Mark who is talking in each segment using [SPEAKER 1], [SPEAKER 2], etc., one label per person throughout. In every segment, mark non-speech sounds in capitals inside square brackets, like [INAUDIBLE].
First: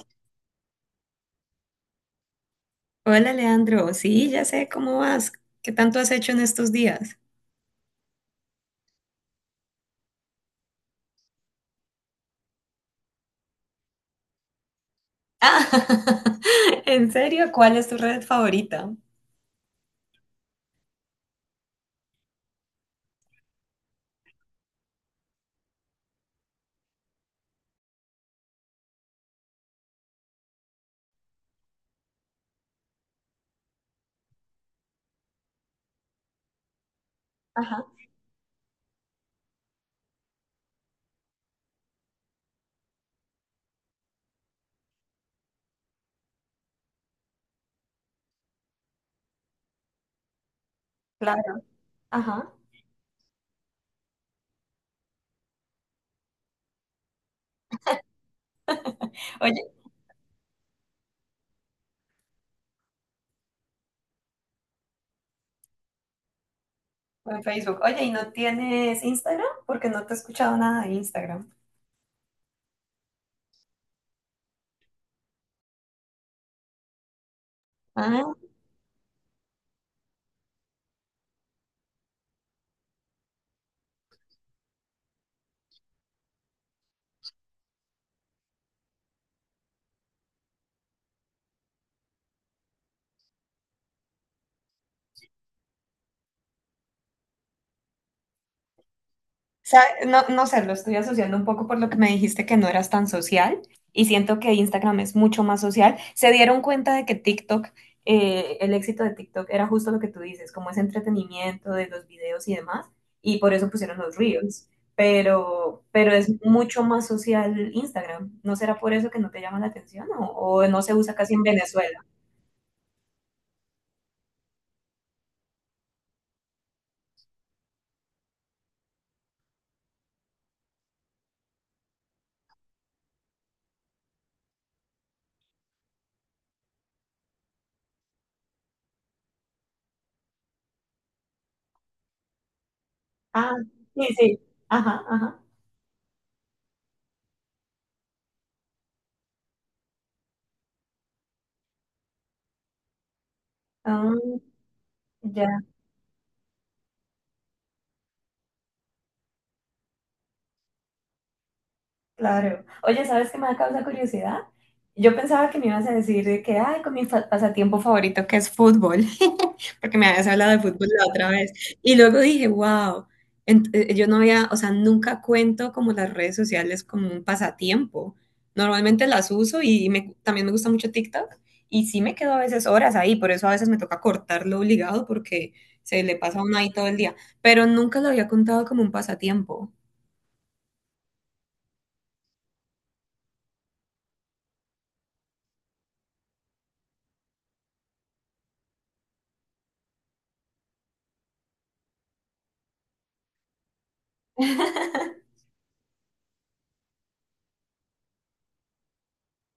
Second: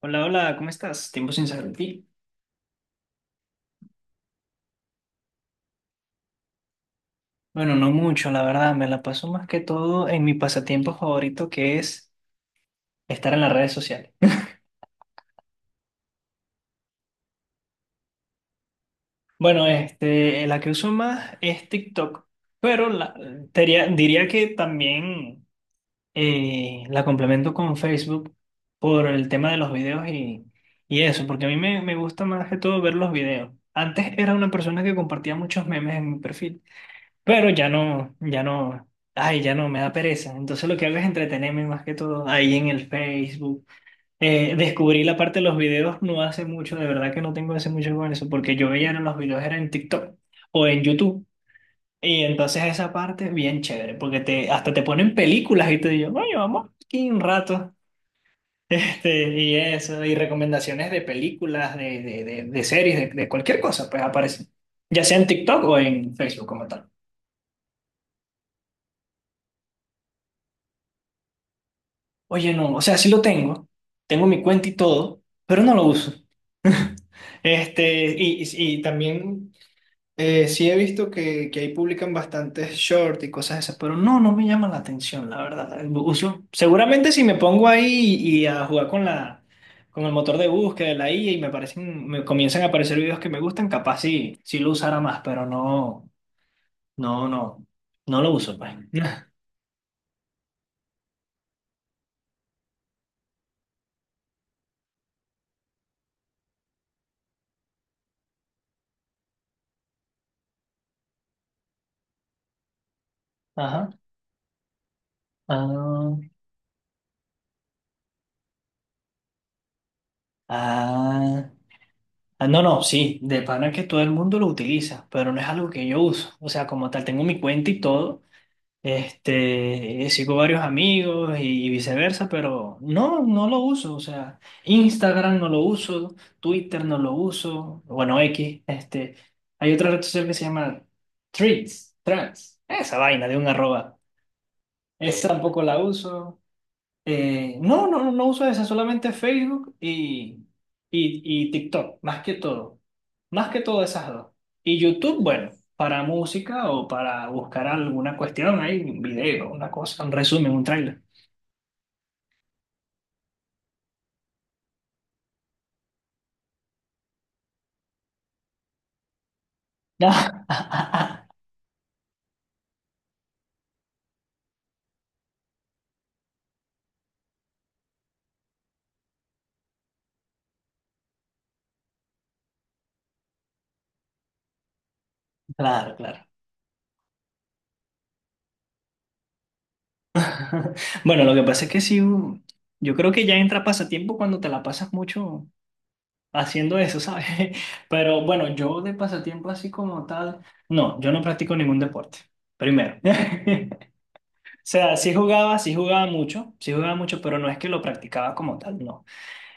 [SPEAKER 1] Hola, hola, ¿cómo estás? Tiempo sin saber de ti.
[SPEAKER 2] Hola Leandro, sí, ya sé cómo vas. ¿Qué tanto has hecho en estos días?
[SPEAKER 1] Bueno, no mucho, la verdad, me la paso más que todo en mi pasatiempo favorito que es estar en las redes sociales. [LAUGHS]
[SPEAKER 2] Ah, [LAUGHS] ¿en serio? ¿Cuál es tu red favorita?
[SPEAKER 1] Bueno, la que uso más es TikTok, pero diría que también la complemento con Facebook por el tema de los videos y eso, porque a mí me gusta más que todo ver los videos. Antes era una persona que compartía muchos memes en mi perfil. Pero ya
[SPEAKER 2] Ajá,
[SPEAKER 1] no, ya no, ay, ya no, me da pereza. Entonces lo que hago es entretenerme más que todo ahí en el Facebook. Descubrí la parte de los videos no hace mucho, de verdad que no tengo hace mucho con eso, porque yo veía los videos era en TikTok o en YouTube.
[SPEAKER 2] claro,
[SPEAKER 1] Y
[SPEAKER 2] ajá.
[SPEAKER 1] entonces esa parte es bien chévere, porque hasta te ponen películas y te digo, bueno, vamos aquí un rato. [LAUGHS] Y
[SPEAKER 2] Oye,
[SPEAKER 1] eso, y recomendaciones de películas, de series, de cualquier cosa, pues aparecen, ya sea en TikTok o en Facebook como tal.
[SPEAKER 2] en Facebook. Oye, ¿y no tienes Instagram? Porque no te he escuchado nada de Instagram.
[SPEAKER 1] Oye, no, o sea, sí lo tengo, tengo mi cuenta y todo, pero no lo uso. Este,
[SPEAKER 2] Ah,
[SPEAKER 1] y, y, y también sí he visto que ahí publican bastantes shorts y cosas esas, pero no me llama la atención, la verdad. Uso, seguramente si me pongo ahí y a jugar con con el motor de búsqueda de la IA y me comienzan a aparecer videos que me gustan, capaz sí lo usara más, pero no, no, no, no lo uso, pues.
[SPEAKER 2] sea, no, no sé, lo estoy asociando un poco por lo que me dijiste que no eras tan social y siento que Instagram es mucho más social. Se dieron cuenta de que TikTok, el éxito de TikTok era justo lo que tú dices, como ese entretenimiento de los videos y demás, y por
[SPEAKER 1] [LAUGHS]
[SPEAKER 2] eso
[SPEAKER 1] Ajá.
[SPEAKER 2] pusieron los Reels, pero
[SPEAKER 1] Ah,
[SPEAKER 2] es mucho más social Instagram. ¿No será por eso que no te llama la atención, o no se usa casi en
[SPEAKER 1] ah.
[SPEAKER 2] Venezuela?
[SPEAKER 1] Ah, no, no, sí, de pana que todo el mundo lo utiliza, pero no es algo que yo uso. O sea, como tal, tengo mi cuenta y todo. Sigo varios amigos y viceversa, pero no lo uso. O sea, Instagram no lo uso, Twitter no lo uso, bueno, X. Hay otra red social que se llama Threads, Trans, esa vaina de un
[SPEAKER 2] Ah,
[SPEAKER 1] arroba.
[SPEAKER 2] sí, sí. Ajá,
[SPEAKER 1] Esa
[SPEAKER 2] ajá.
[SPEAKER 1] tampoco la uso. No, no, no uso esa, solamente Facebook y TikTok, más que todo. Más que todo esas
[SPEAKER 2] Ah,
[SPEAKER 1] dos. Y YouTube,
[SPEAKER 2] ya.
[SPEAKER 1] bueno, para música o para buscar alguna cuestión, hay un video, una cosa, un resumen, un tráiler.
[SPEAKER 2] Claro. Oye, ¿sabes qué me da causa curiosidad? Yo pensaba que me ibas a decir de que, ay, con mi pasatiempo favorito que es fútbol, [LAUGHS] porque me habías hablado de fútbol la otra
[SPEAKER 1] [LAUGHS]
[SPEAKER 2] vez. Y luego dije, wow, yo no había, o sea, nunca cuento como las redes sociales como un pasatiempo. Normalmente las uso y también me gusta mucho TikTok y sí me quedo a veces horas ahí, por eso a veces me toca cortarlo obligado porque
[SPEAKER 1] Claro,
[SPEAKER 2] se le
[SPEAKER 1] claro.
[SPEAKER 2] pasa a uno ahí todo el día, pero nunca lo había contado como un pasatiempo.
[SPEAKER 1] [LAUGHS] Bueno, lo que pasa es que sí, yo creo que ya entra pasatiempo cuando te la pasas mucho haciendo eso, ¿sabes? [LAUGHS] Pero bueno, yo de pasatiempo así como tal, no, yo no practico ningún deporte, primero. [LAUGHS] O sea,
[SPEAKER 2] [LAUGHS]
[SPEAKER 1] sí jugaba mucho, pero no es que lo practicaba como tal, no.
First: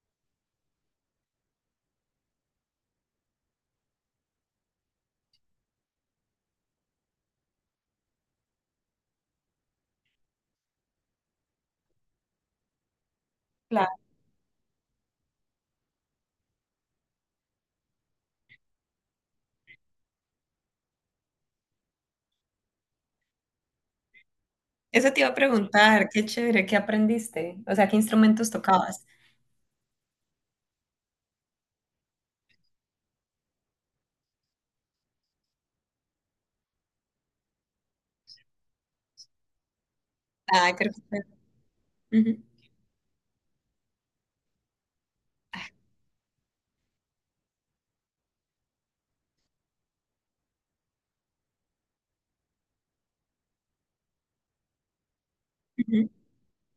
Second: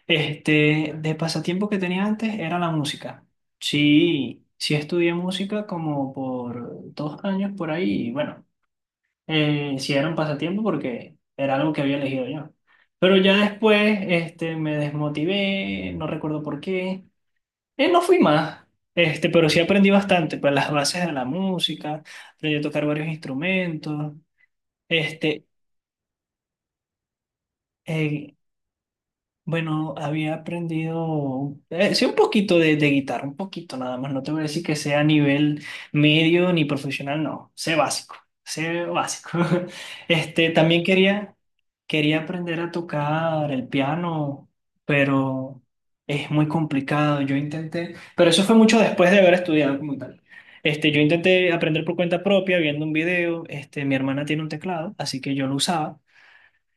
[SPEAKER 1] De pasatiempo que tenía antes era la música. Sí, sí estudié música como por 2 años por ahí, y bueno, sí era un pasatiempo porque era algo que había elegido yo. Pero ya después, me desmotivé, no recuerdo por qué. No fui más, pero sí aprendí bastante, pues las bases de la música, aprendí a tocar varios instrumentos,
[SPEAKER 2] Eso te iba a
[SPEAKER 1] este...
[SPEAKER 2] preguntar, qué chévere, ¿qué aprendiste? O sea, ¿qué
[SPEAKER 1] Eh,
[SPEAKER 2] instrumentos tocabas?
[SPEAKER 1] Bueno, había aprendido, sí, un poquito de guitarra, un poquito nada más. No te voy a decir que sea a nivel medio ni profesional, no. Sé básico, sé básico. [LAUGHS] Este,
[SPEAKER 2] Ah,
[SPEAKER 1] también quería
[SPEAKER 2] ujú,
[SPEAKER 1] aprender a tocar el piano, pero es muy complicado. Yo intenté, pero eso fue mucho después de haber estudiado como tal. Yo intenté aprender por cuenta propia, viendo un video. Mi hermana tiene un teclado, así que yo lo usaba.
[SPEAKER 2] ujú,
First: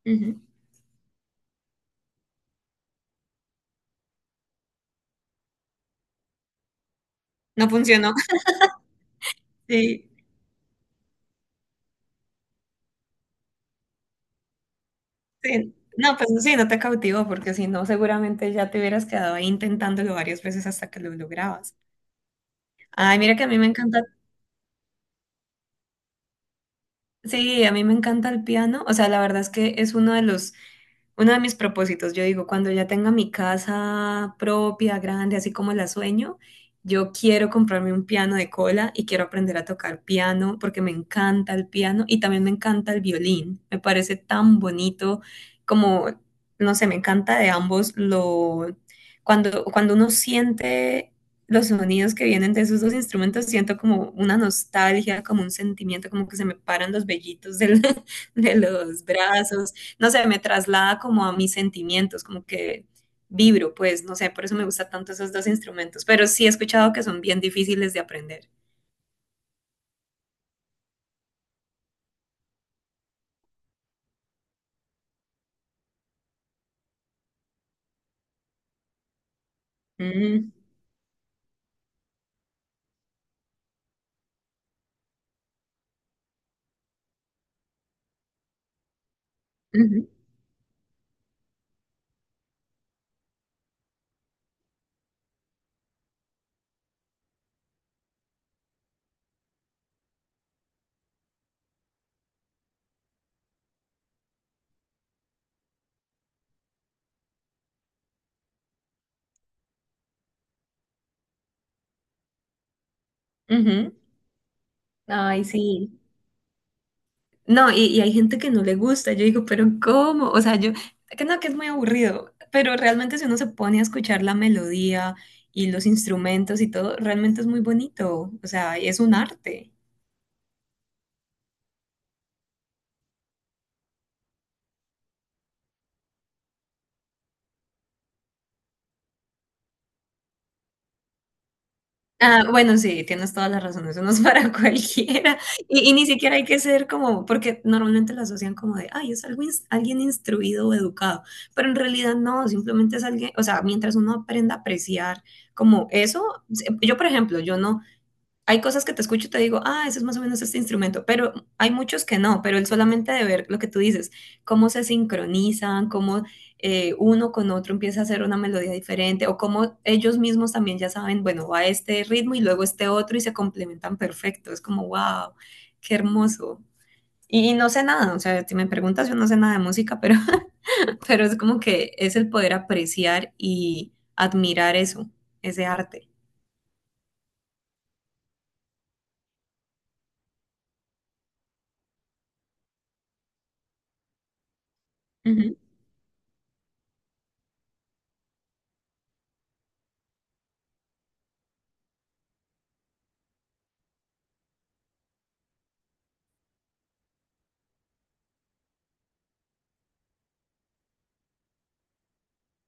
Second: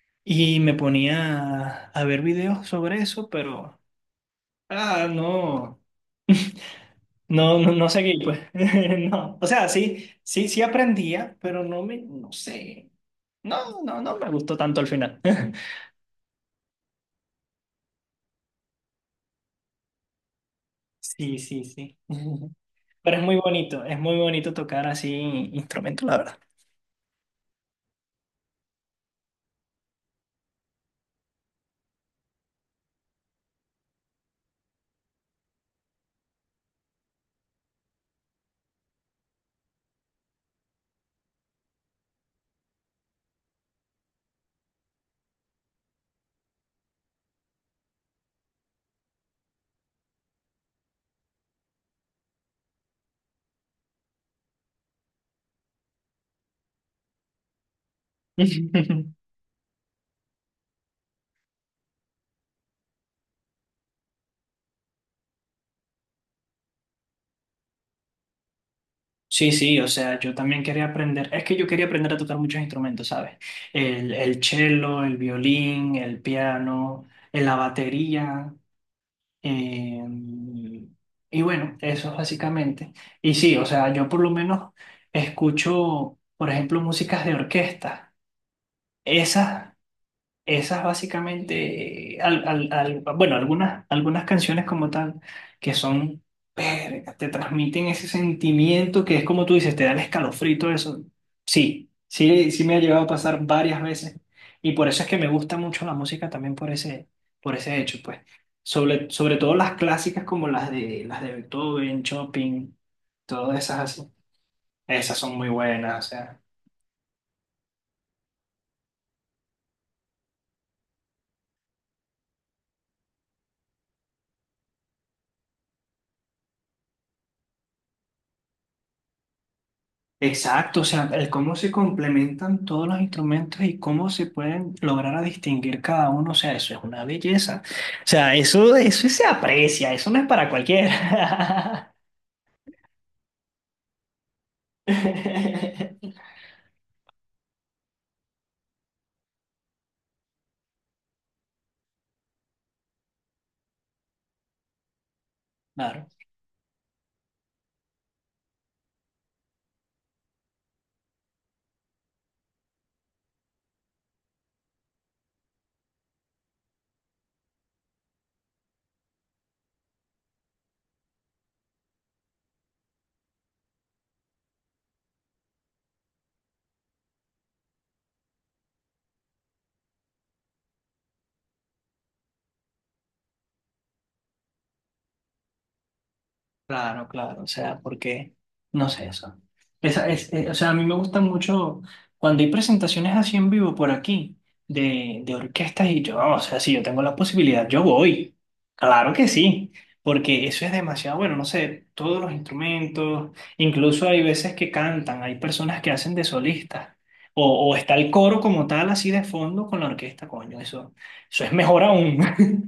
[SPEAKER 2] ujú.
[SPEAKER 1] Y me ponía a ver videos sobre eso, pero no, no,
[SPEAKER 2] No
[SPEAKER 1] no, no
[SPEAKER 2] funcionó.
[SPEAKER 1] seguí, pues.
[SPEAKER 2] [LAUGHS]
[SPEAKER 1] [LAUGHS] No. O sea, sí,
[SPEAKER 2] Sí,
[SPEAKER 1] sí, sí aprendía, pero no sé. No, no, no me gustó tanto al final.
[SPEAKER 2] sí.
[SPEAKER 1] [LAUGHS]
[SPEAKER 2] No, pues sí, no te cautivó, porque si no, seguramente ya te hubieras quedado ahí intentándolo varias veces hasta que lo
[SPEAKER 1] Sí, sí,
[SPEAKER 2] lograbas.
[SPEAKER 1] sí. [LAUGHS] Pero
[SPEAKER 2] Ay, mira que a mí me
[SPEAKER 1] es
[SPEAKER 2] encanta.
[SPEAKER 1] muy bonito tocar así instrumentos, la verdad.
[SPEAKER 2] Sí, a mí me encanta el piano. O sea, la verdad es que es uno de mis propósitos. Yo digo, cuando ya tenga mi casa propia, grande, así como la sueño, yo quiero comprarme un piano de cola y quiero aprender a tocar piano porque me encanta el piano y también me encanta el violín. Me parece tan bonito como, no sé, me encanta de ambos lo, cuando uno siente los sonidos que vienen de esos dos instrumentos, siento como una nostalgia, como un sentimiento, como que se me paran los vellitos [LAUGHS] de los
[SPEAKER 1] [LAUGHS]
[SPEAKER 2] brazos, no sé, me traslada como a mis sentimientos, como que vibro, pues, no sé, por eso me gustan tanto esos dos instrumentos, pero sí he escuchado que son bien difíciles de aprender.
[SPEAKER 1] Sí, sí, o sea, yo también quería aprender, es que yo quería aprender a tocar muchos instrumentos, ¿sabes? El cello, el violín, el piano, la batería. Eh,
[SPEAKER 2] Mm,
[SPEAKER 1] y bueno, eso es básicamente. Y sí, o sea, yo por lo menos escucho, por ejemplo, músicas de orquesta. Esas
[SPEAKER 2] ujú,
[SPEAKER 1] Esas básicamente, bueno, algunas canciones como tal, que son, verga, te transmiten ese sentimiento que es como tú dices, te da el escalofrito eso. Sí, sí, sí me ha llegado a pasar varias veces. Y por eso es que me gusta mucho la música también por ese hecho, pues. Sobre todo las clásicas como las de Beethoven, Chopin, todas esas
[SPEAKER 2] ujú.
[SPEAKER 1] así. Esas son
[SPEAKER 2] Ay,
[SPEAKER 1] muy
[SPEAKER 2] sí.
[SPEAKER 1] buenas, o sea.
[SPEAKER 2] No, y hay gente que no le gusta. Yo digo, pero ¿cómo? O sea, yo, que no, que es muy aburrido, pero realmente si uno se pone a escuchar la melodía y los instrumentos y todo, realmente es muy bonito. O sea, es un arte.
[SPEAKER 1] Exacto, o sea, el cómo se complementan todos los instrumentos y cómo se pueden lograr a distinguir cada uno, o sea, eso es una belleza. O sea, eso se aprecia, eso no es para cualquiera.
[SPEAKER 2] Ah, bueno, sí, tienes todas las razones, eso no es para [LAUGHS] cualquiera. Y ni
[SPEAKER 1] [LAUGHS]
[SPEAKER 2] siquiera hay que ser como, porque normalmente lo asocian como de, ay, es algo alguien instruido o educado, pero en realidad no, simplemente es alguien, o sea, mientras uno aprenda a apreciar como
[SPEAKER 1] Claro.
[SPEAKER 2] eso, yo por ejemplo, yo no, hay cosas que te escucho y te digo, ah, ese es más o menos este instrumento, pero hay muchos que no, pero el solamente de ver lo que tú dices, cómo se sincronizan, cómo uno con otro empieza a hacer una melodía diferente, o cómo ellos mismos también ya saben, bueno, va este ritmo y luego este otro y se complementan perfecto, es como, wow, qué hermoso. Y y no sé nada, o sea, si me preguntas, yo no sé nada de música, pero [LAUGHS] pero es como que es el poder apreciar y admirar eso, ese arte.
[SPEAKER 1] Claro, claro, o sea, porque, no sé eso. O sea, a mí me gusta mucho cuando hay presentaciones así en vivo por aquí de orquestas y yo, o sea, si yo tengo la posibilidad, yo voy. Claro que sí, porque eso es demasiado bueno, no sé, todos los instrumentos, incluso hay veces que cantan, hay personas que hacen de solistas, o está el coro como tal así de fondo con la orquesta, coño, eso es mejor aún. [LAUGHS]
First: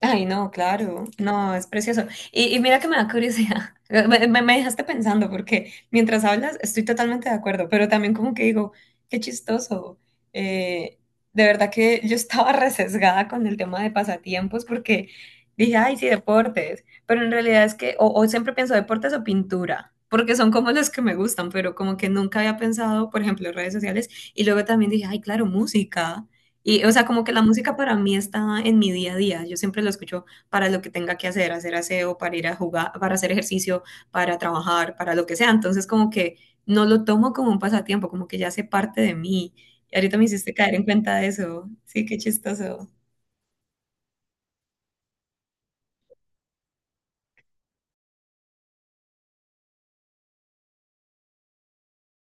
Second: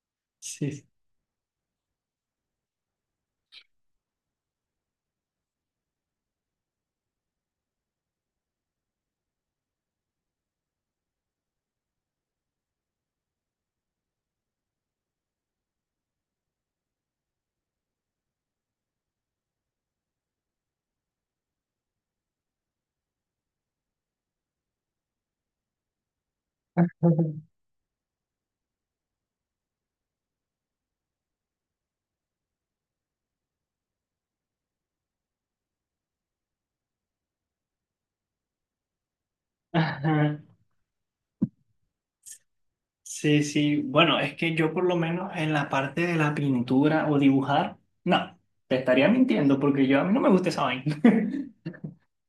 [SPEAKER 2] Ay, no,
[SPEAKER 1] Sí.
[SPEAKER 2] claro, no, es precioso. Y mira que me da curiosidad, [LAUGHS] me, me dejaste pensando porque mientras hablas estoy totalmente de acuerdo, pero también como que digo, qué chistoso. Eh, de verdad que yo estaba [LAUGHS] resesgada con el tema de pasatiempos porque dije, ay, sí, deportes, pero en realidad es que, o siempre pienso deportes o pintura, porque son como los que me gustan, pero como que nunca había pensado, por ejemplo, redes sociales, y luego también dije, ay, claro, música. Y, o sea, como que la
[SPEAKER 1] [LAUGHS]
[SPEAKER 2] música para mí está en mi día a día. Yo siempre lo escucho para lo que tenga que hacer, hacer aseo, para ir a jugar, para hacer ejercicio, para trabajar, para lo que sea. Entonces, como que no lo tomo como un pasatiempo, como que ya hace parte de mí. Y ahorita me
[SPEAKER 1] Ajá.
[SPEAKER 2] hiciste caer en cuenta de eso. Sí, qué chistoso.
[SPEAKER 1] Sí, sí. Bueno, es que yo por lo menos en la parte de la pintura o dibujar, no, te estaría mintiendo porque yo a mí no me gusta esa vaina. [LAUGHS]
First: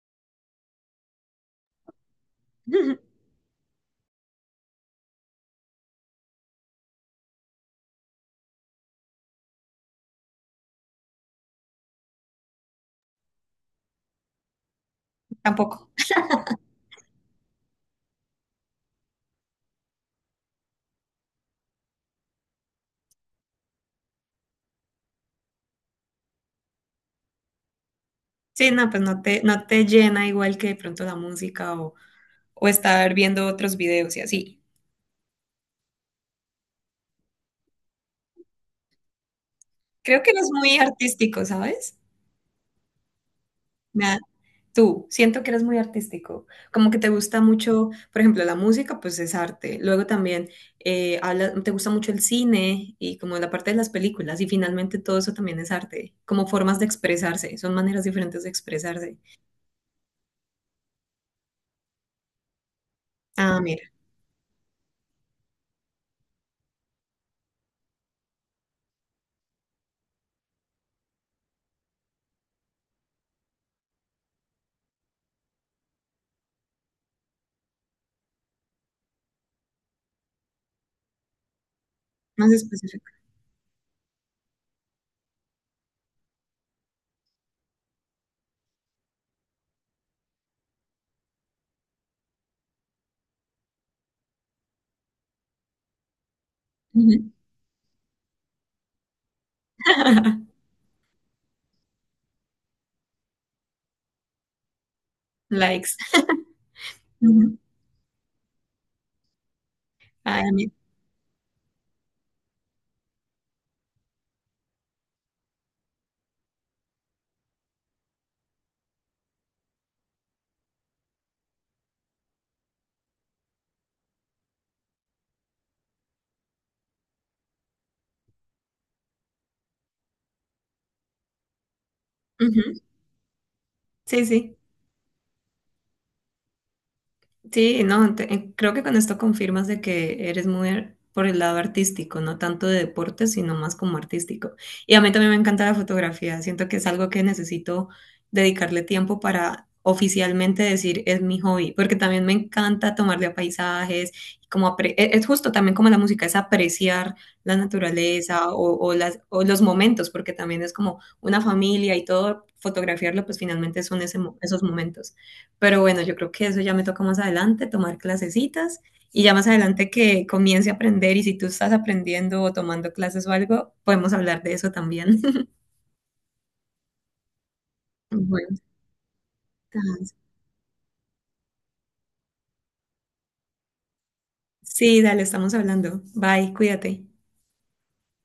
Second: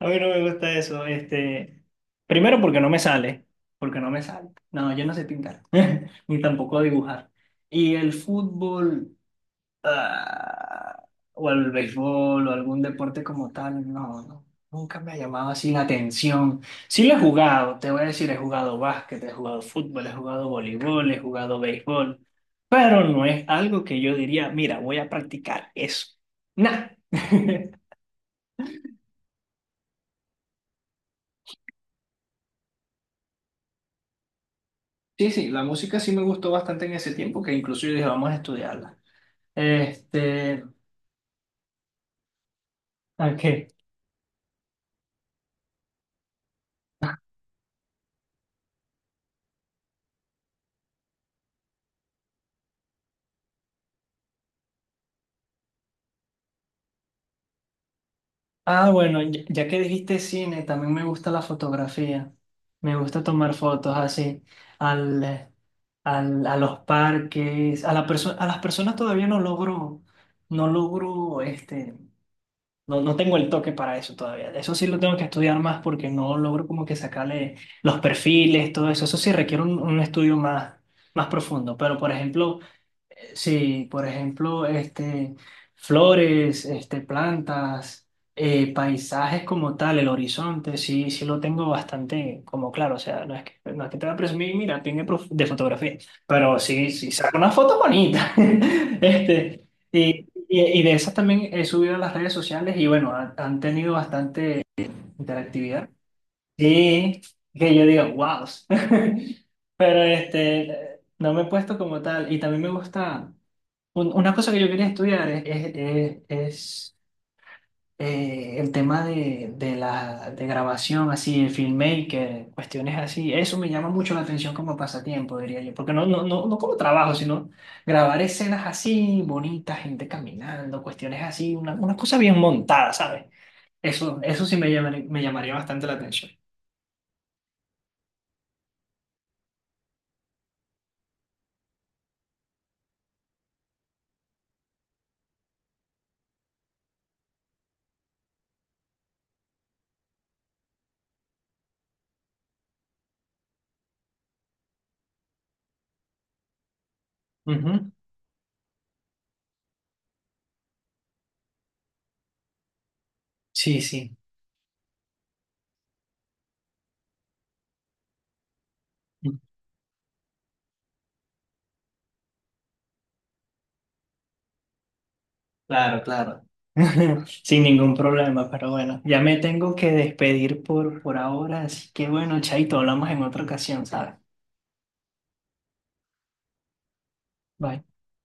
[SPEAKER 1] A mí no me gusta eso. Primero porque no me
[SPEAKER 2] [LAUGHS]
[SPEAKER 1] sale, porque no me sale. No, yo no sé pintar, [LAUGHS] ni tampoco dibujar. Y el fútbol ah, o al béisbol o algún deporte como tal, no, no, nunca me ha llamado así la
[SPEAKER 2] Tampoco.
[SPEAKER 1] atención. Sí lo he jugado, te voy a decir, he jugado básquet, he jugado fútbol, he jugado voleibol, he jugado béisbol, pero no es algo que yo diría, mira, voy a practicar eso. Nah. [LAUGHS]
[SPEAKER 2] Sí, no, pues no te, no te llena igual que de pronto la música o estar viendo otros videos y así.
[SPEAKER 1] Sí, sí, la música sí me gustó bastante en ese tiempo, que incluso yo dije, vamos a estudiarla.
[SPEAKER 2] Creo que no es
[SPEAKER 1] Este,
[SPEAKER 2] muy artístico, ¿sabes?
[SPEAKER 1] ok.
[SPEAKER 2] Me. Tú, siento que eres muy artístico, como que te gusta mucho, por ejemplo, la música, pues es arte. Luego también te gusta mucho el cine y como la parte de las películas y finalmente todo eso también es arte, como formas de expresarse, son maneras diferentes de
[SPEAKER 1] Ah,
[SPEAKER 2] expresarse.
[SPEAKER 1] bueno, ya que dijiste cine, también me gusta la fotografía. Me gusta tomar
[SPEAKER 2] Ah, mira,
[SPEAKER 1] fotos así al, eh, a los parques, a las personas todavía no logro, no logro, este, no tengo el toque para eso todavía. Eso sí lo tengo que estudiar más porque no logro como que sacarle los perfiles, todo eso. Eso sí requiere un estudio más profundo.
[SPEAKER 2] más específico.
[SPEAKER 1] Sí, por ejemplo, flores, plantas, paisajes como tal, el horizonte, sí, sí lo tengo bastante como claro. O sea, no es que te voy a presumir, mira, tiene de fotografía, pero sí, sí,
[SPEAKER 2] Ujú.
[SPEAKER 1] saco una foto bonita. [LAUGHS] Este, y, y,
[SPEAKER 2] [LAUGHS]
[SPEAKER 1] y de esas también he subido a las redes sociales y bueno, han tenido bastante interactividad.
[SPEAKER 2] Likes.
[SPEAKER 1] Sí,
[SPEAKER 2] Ujú.
[SPEAKER 1] que yo digo, wow. [LAUGHS] Pero
[SPEAKER 2] Ay, a mí,
[SPEAKER 1] no me he puesto como tal. Y también me gusta. Una cosa que yo quería estudiar es, el tema de la de grabación, así, el filmmaker, cuestiones así. Eso me llama mucho la atención como pasatiempo, diría yo. Porque no, no, no, no como trabajo, sino grabar escenas así, bonitas, gente caminando, cuestiones así, una cosa bien
[SPEAKER 2] ujú.
[SPEAKER 1] montada, ¿sabes? Eso,
[SPEAKER 2] Sí,
[SPEAKER 1] eso sí
[SPEAKER 2] sí.
[SPEAKER 1] me llamaría bastante la atención.
[SPEAKER 2] Sí, no, creo que con esto confirmas de que eres muy por el lado artístico, no tanto de deporte, sino más como artístico. Y a mí también me encanta la fotografía, siento que es algo que necesito dedicarle tiempo para oficialmente decir es mi hobby, porque también me encanta tomarle a paisajes, y como es justo también como la música, es apreciar la
[SPEAKER 1] Ujú.
[SPEAKER 2] naturaleza o las, o los momentos, porque también es como una familia y todo, fotografiarlo pues
[SPEAKER 1] Sí,
[SPEAKER 2] finalmente son
[SPEAKER 1] sí.
[SPEAKER 2] ese, esos momentos. Pero bueno, yo creo que eso ya me toca más adelante, tomar clasecitas y ya más adelante que comience a aprender y si tú estás aprendiendo o tomando clases o algo, podemos hablar de eso también. [LAUGHS]
[SPEAKER 1] Claro, claro. [LAUGHS] Sin ningún problema,
[SPEAKER 2] Bueno,
[SPEAKER 1] pero bueno, ya me tengo que despedir por ahora, así que bueno, Chaito, hablamos en otra ocasión, ¿sabes?
[SPEAKER 2] sí, dale, estamos hablando. Bye, cuídate.
[SPEAKER 1] Bye.